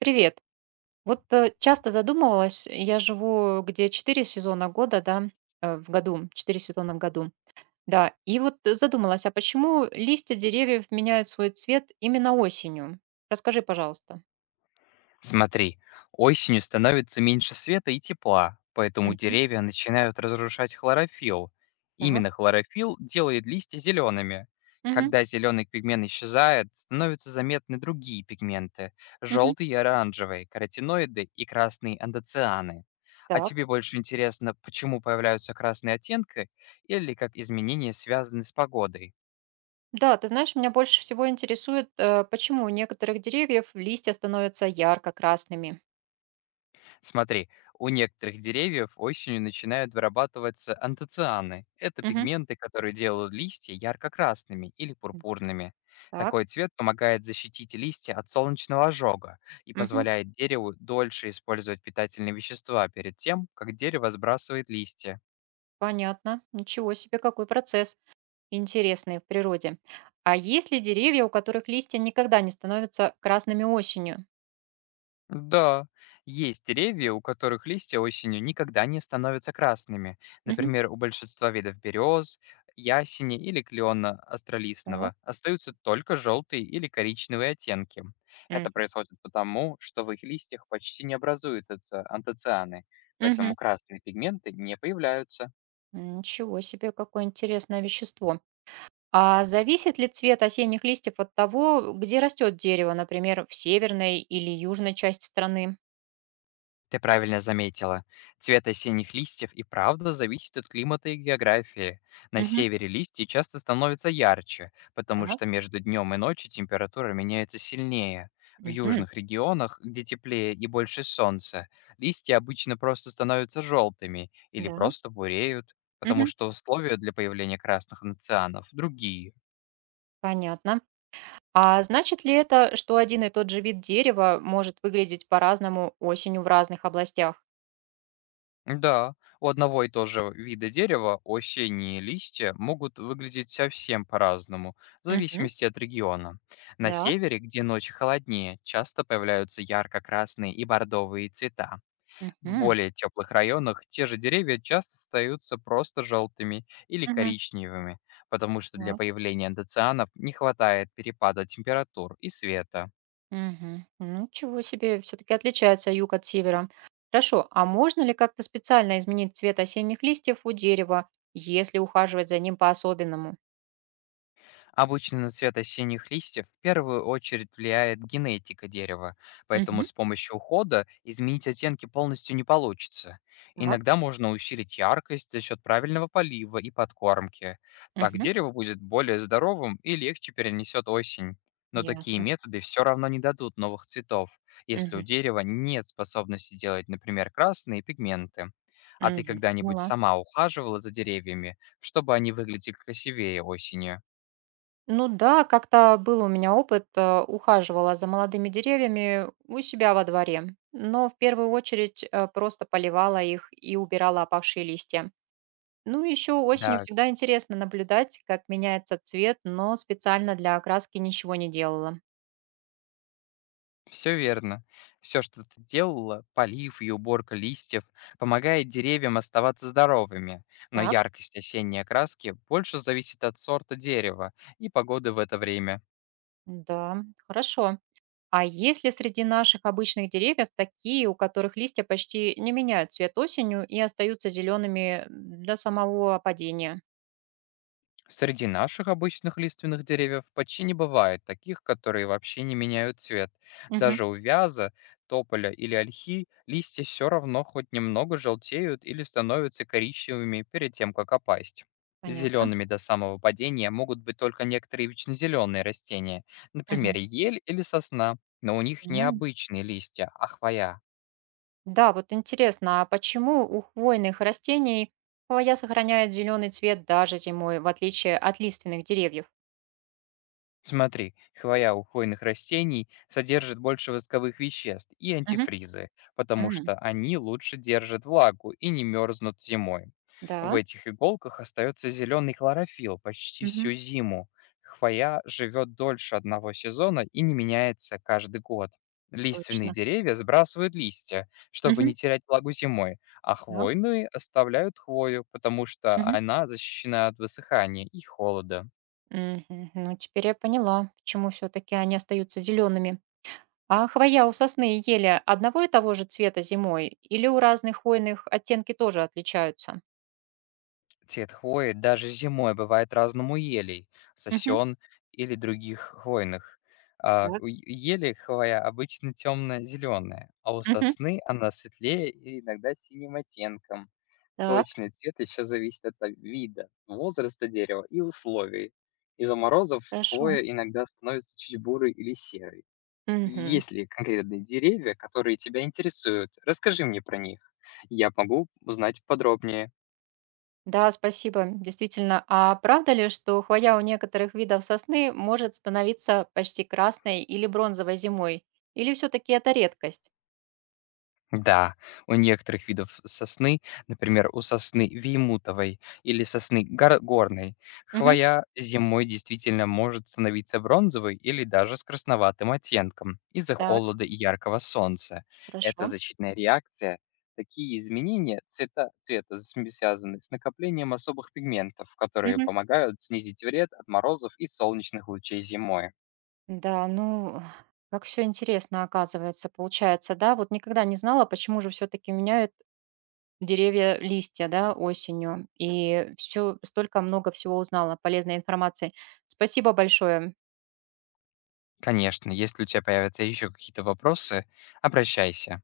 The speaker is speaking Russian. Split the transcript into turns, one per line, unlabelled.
Привет. Часто задумывалась, я живу где 4 сезона года, да, в году, 4 сезона в году, да, и задумалась, а почему листья деревьев меняют свой цвет именно осенью? Расскажи, пожалуйста.
Смотри, осенью становится меньше света и тепла, поэтому
Мгм.
деревья начинают разрушать хлорофилл.
Так.
Именно хлорофилл делает листья зелеными.
Мгм.
Когда зеленый пигмент исчезает, становятся заметны другие пигменты–
Мгм.
желтые и оранжевые, каротиноиды и красные андоцианы. А
Так.
тебе больше интересно, почему появляются красные оттенки или как изменения связаны с погодой?
Да, ты знаешь, меня больше всего интересует, почему у некоторых деревьев листья становятся ярко-красными.
Смотри, у некоторых деревьев осенью начинают вырабатываться антоцианы. Это
Мгм.
пигменты, которые делают листья ярко-красными или пурпурными.
Так.
Такой цвет помогает защитить листья от солнечного ожога и
Мгм.
позволяет дереву дольше использовать питательные вещества перед тем, как дерево сбрасывает листья.
Понятно. Ничего себе, какой процесс. Интересные в природе. А есть ли деревья, у которых листья никогда не становятся красными осенью?
Да, есть деревья, у которых листья осенью никогда не становятся красными.
Мгм.
Например, у большинства видов берез, ясени или клена
Так.
астролистного остаются только желтые или коричневые оттенки. Это
Мгм.
происходит потому, что в их листьях почти не образуются антоцианы,
Мгм.
поэтому красные пигменты не появляются.
Ничего себе, какое интересное вещество. А зависит ли цвет осенних листьев от того, где растет дерево, например, в северной или южной части страны?
Ты правильно заметила. Цвет осенних листьев и правда зависит от климата и географии. На
Мгм.
севере листья часто становятся ярче, потому
Так.
что между днем и ночью температура меняется сильнее. В
Мгм.
южных регионах, где теплее и больше солнца, листья обычно просто становятся желтыми или
Да.
просто буреют, потому
Мгм.
что условия для появления красных нацианов другие.
Понятно. А значит ли это, что один и тот же вид дерева может выглядеть по-разному осенью в разных областях?
Да, у одного и того же вида дерева осенние листья могут выглядеть совсем по-разному, в
Мгм.
зависимости от региона. На
Да.
севере, где ночи холоднее, часто появляются ярко-красные и бордовые цвета. В
Мгм.
более теплых районах те же деревья часто остаются просто желтыми или
Мгм.
коричневыми, потому что для
Так.
появления андоцианов не хватает перепада температур и света.
Мгм. Ну, ничего себе, все-таки отличается юг от севера. Хорошо, а можно ли как-то специально изменить цвет осенних листьев у дерева, если ухаживать за ним по-особенному?
Обычно на цвет осенних листьев в первую очередь влияет генетика дерева, поэтому
Мгм.
с помощью ухода изменить оттенки полностью не получится.
Так,
Иногда можно усилить яркость за счет правильного полива и подкормки. Так
мгм.
дерево будет более здоровым и легче перенесет осень. Но такие
Ясно.
методы все равно не дадут новых цветов, если у
Мгм.
дерева нет способности делать, например, красные пигменты. А ты
Мгм.
когда-нибудь
Поняла.
сама ухаживала за деревьями, чтобы они выглядели красивее осенью?
Ну да, как-то был у меня опыт, ухаживала за молодыми деревьями у себя во дворе, но в первую очередь просто поливала их и убирала опавшие листья. Ну, еще осенью
Да,
всегда интересно наблюдать, как меняется цвет, но специально для окраски ничего не делала.
все верно. Все, что ты делала, полив и уборка листьев, помогает деревьям оставаться здоровыми, но
Так.
яркость осенней окраски больше зависит от сорта дерева и погоды в это время.
Да, хорошо. А есть ли среди наших обычных деревьев такие, у которых листья почти не меняют цвет осенью и остаются зелеными до самого опадения?
Среди наших обычных лиственных деревьев почти не бывает таких, которые вообще не меняют цвет.
Мгм.
Даже у вяза, тополя или ольхи листья все равно хоть немного желтеют или становятся коричневыми перед тем, как опасть.
Понятно.
Зелеными до самого падения могут быть только некоторые вечнозеленые растения,
Мгм.
например, ель или сосна, но у них не
М.
обычные листья, а хвоя.
Да, вот интересно, а почему у хвойных растений хвоя сохраняет зеленый цвет даже зимой, в отличие от лиственных деревьев?
Смотри, хвоя у хвойных растений содержит больше восковых веществ и
Мгм.
антифризы, потому
М.
что они лучше держат влагу и не мерзнут зимой. В
Да.
этих иголках остается зеленый хлорофилл почти
Мгм.
всю зиму. Хвоя живет дольше одного сезона и не меняется каждый год. Лиственные
Точно.
деревья сбрасывают листья, чтобы
Мгм.
не терять влагу зимой, а
Да.
хвойные оставляют хвою, потому что
Мгм.
она защищена от высыхания и холода.
Мгм. Ну, теперь я поняла, почему все-таки они остаются зелеными. А хвоя у сосны и ели одного и того же цвета зимой или у разных хвойных оттенки тоже отличаются?
Цвет хвои даже зимой бывает разным у елей,
Мгм.
сосен или других хвойных.
Так.
Ели хвоя обычно темно-зеленая, а у
Мгм.
сосны она светлее и иногда синим оттенком.
Так,
Точный цвет еще зависит от вида, возраста дерева и условий. Из-за морозов
хорошо.
хвоя иногда становится чуть бурой или серой.
Мгм.
Есть ли конкретные деревья, которые тебя интересуют? Расскажи мне про них. Я могу узнать подробнее.
Да, спасибо, действительно. А правда ли, что хвоя у некоторых видов сосны может становиться почти красной или бронзовой зимой? Или все-таки это редкость?
Да, у некоторых видов сосны, например, у сосны веймутовой или горной,
Мгм.
хвоя зимой действительно может становиться бронзовой или даже с красноватым оттенком из-за
Так,
холода и яркого солнца.
хорошо.
Это защитная реакция. Такие изменения цвета, связаны с накоплением особых пигментов, которые
Мгм.
помогают снизить вред от морозов и солнечных лучей зимой.
Да, ну, как все интересно оказывается, получается, да, вот никогда не знала, почему же все-таки меняют деревья листья, да, осенью, и все, столько много всего узнала, полезной информации. Спасибо большое.
Конечно, если у тебя появятся еще какие-то вопросы, обращайся.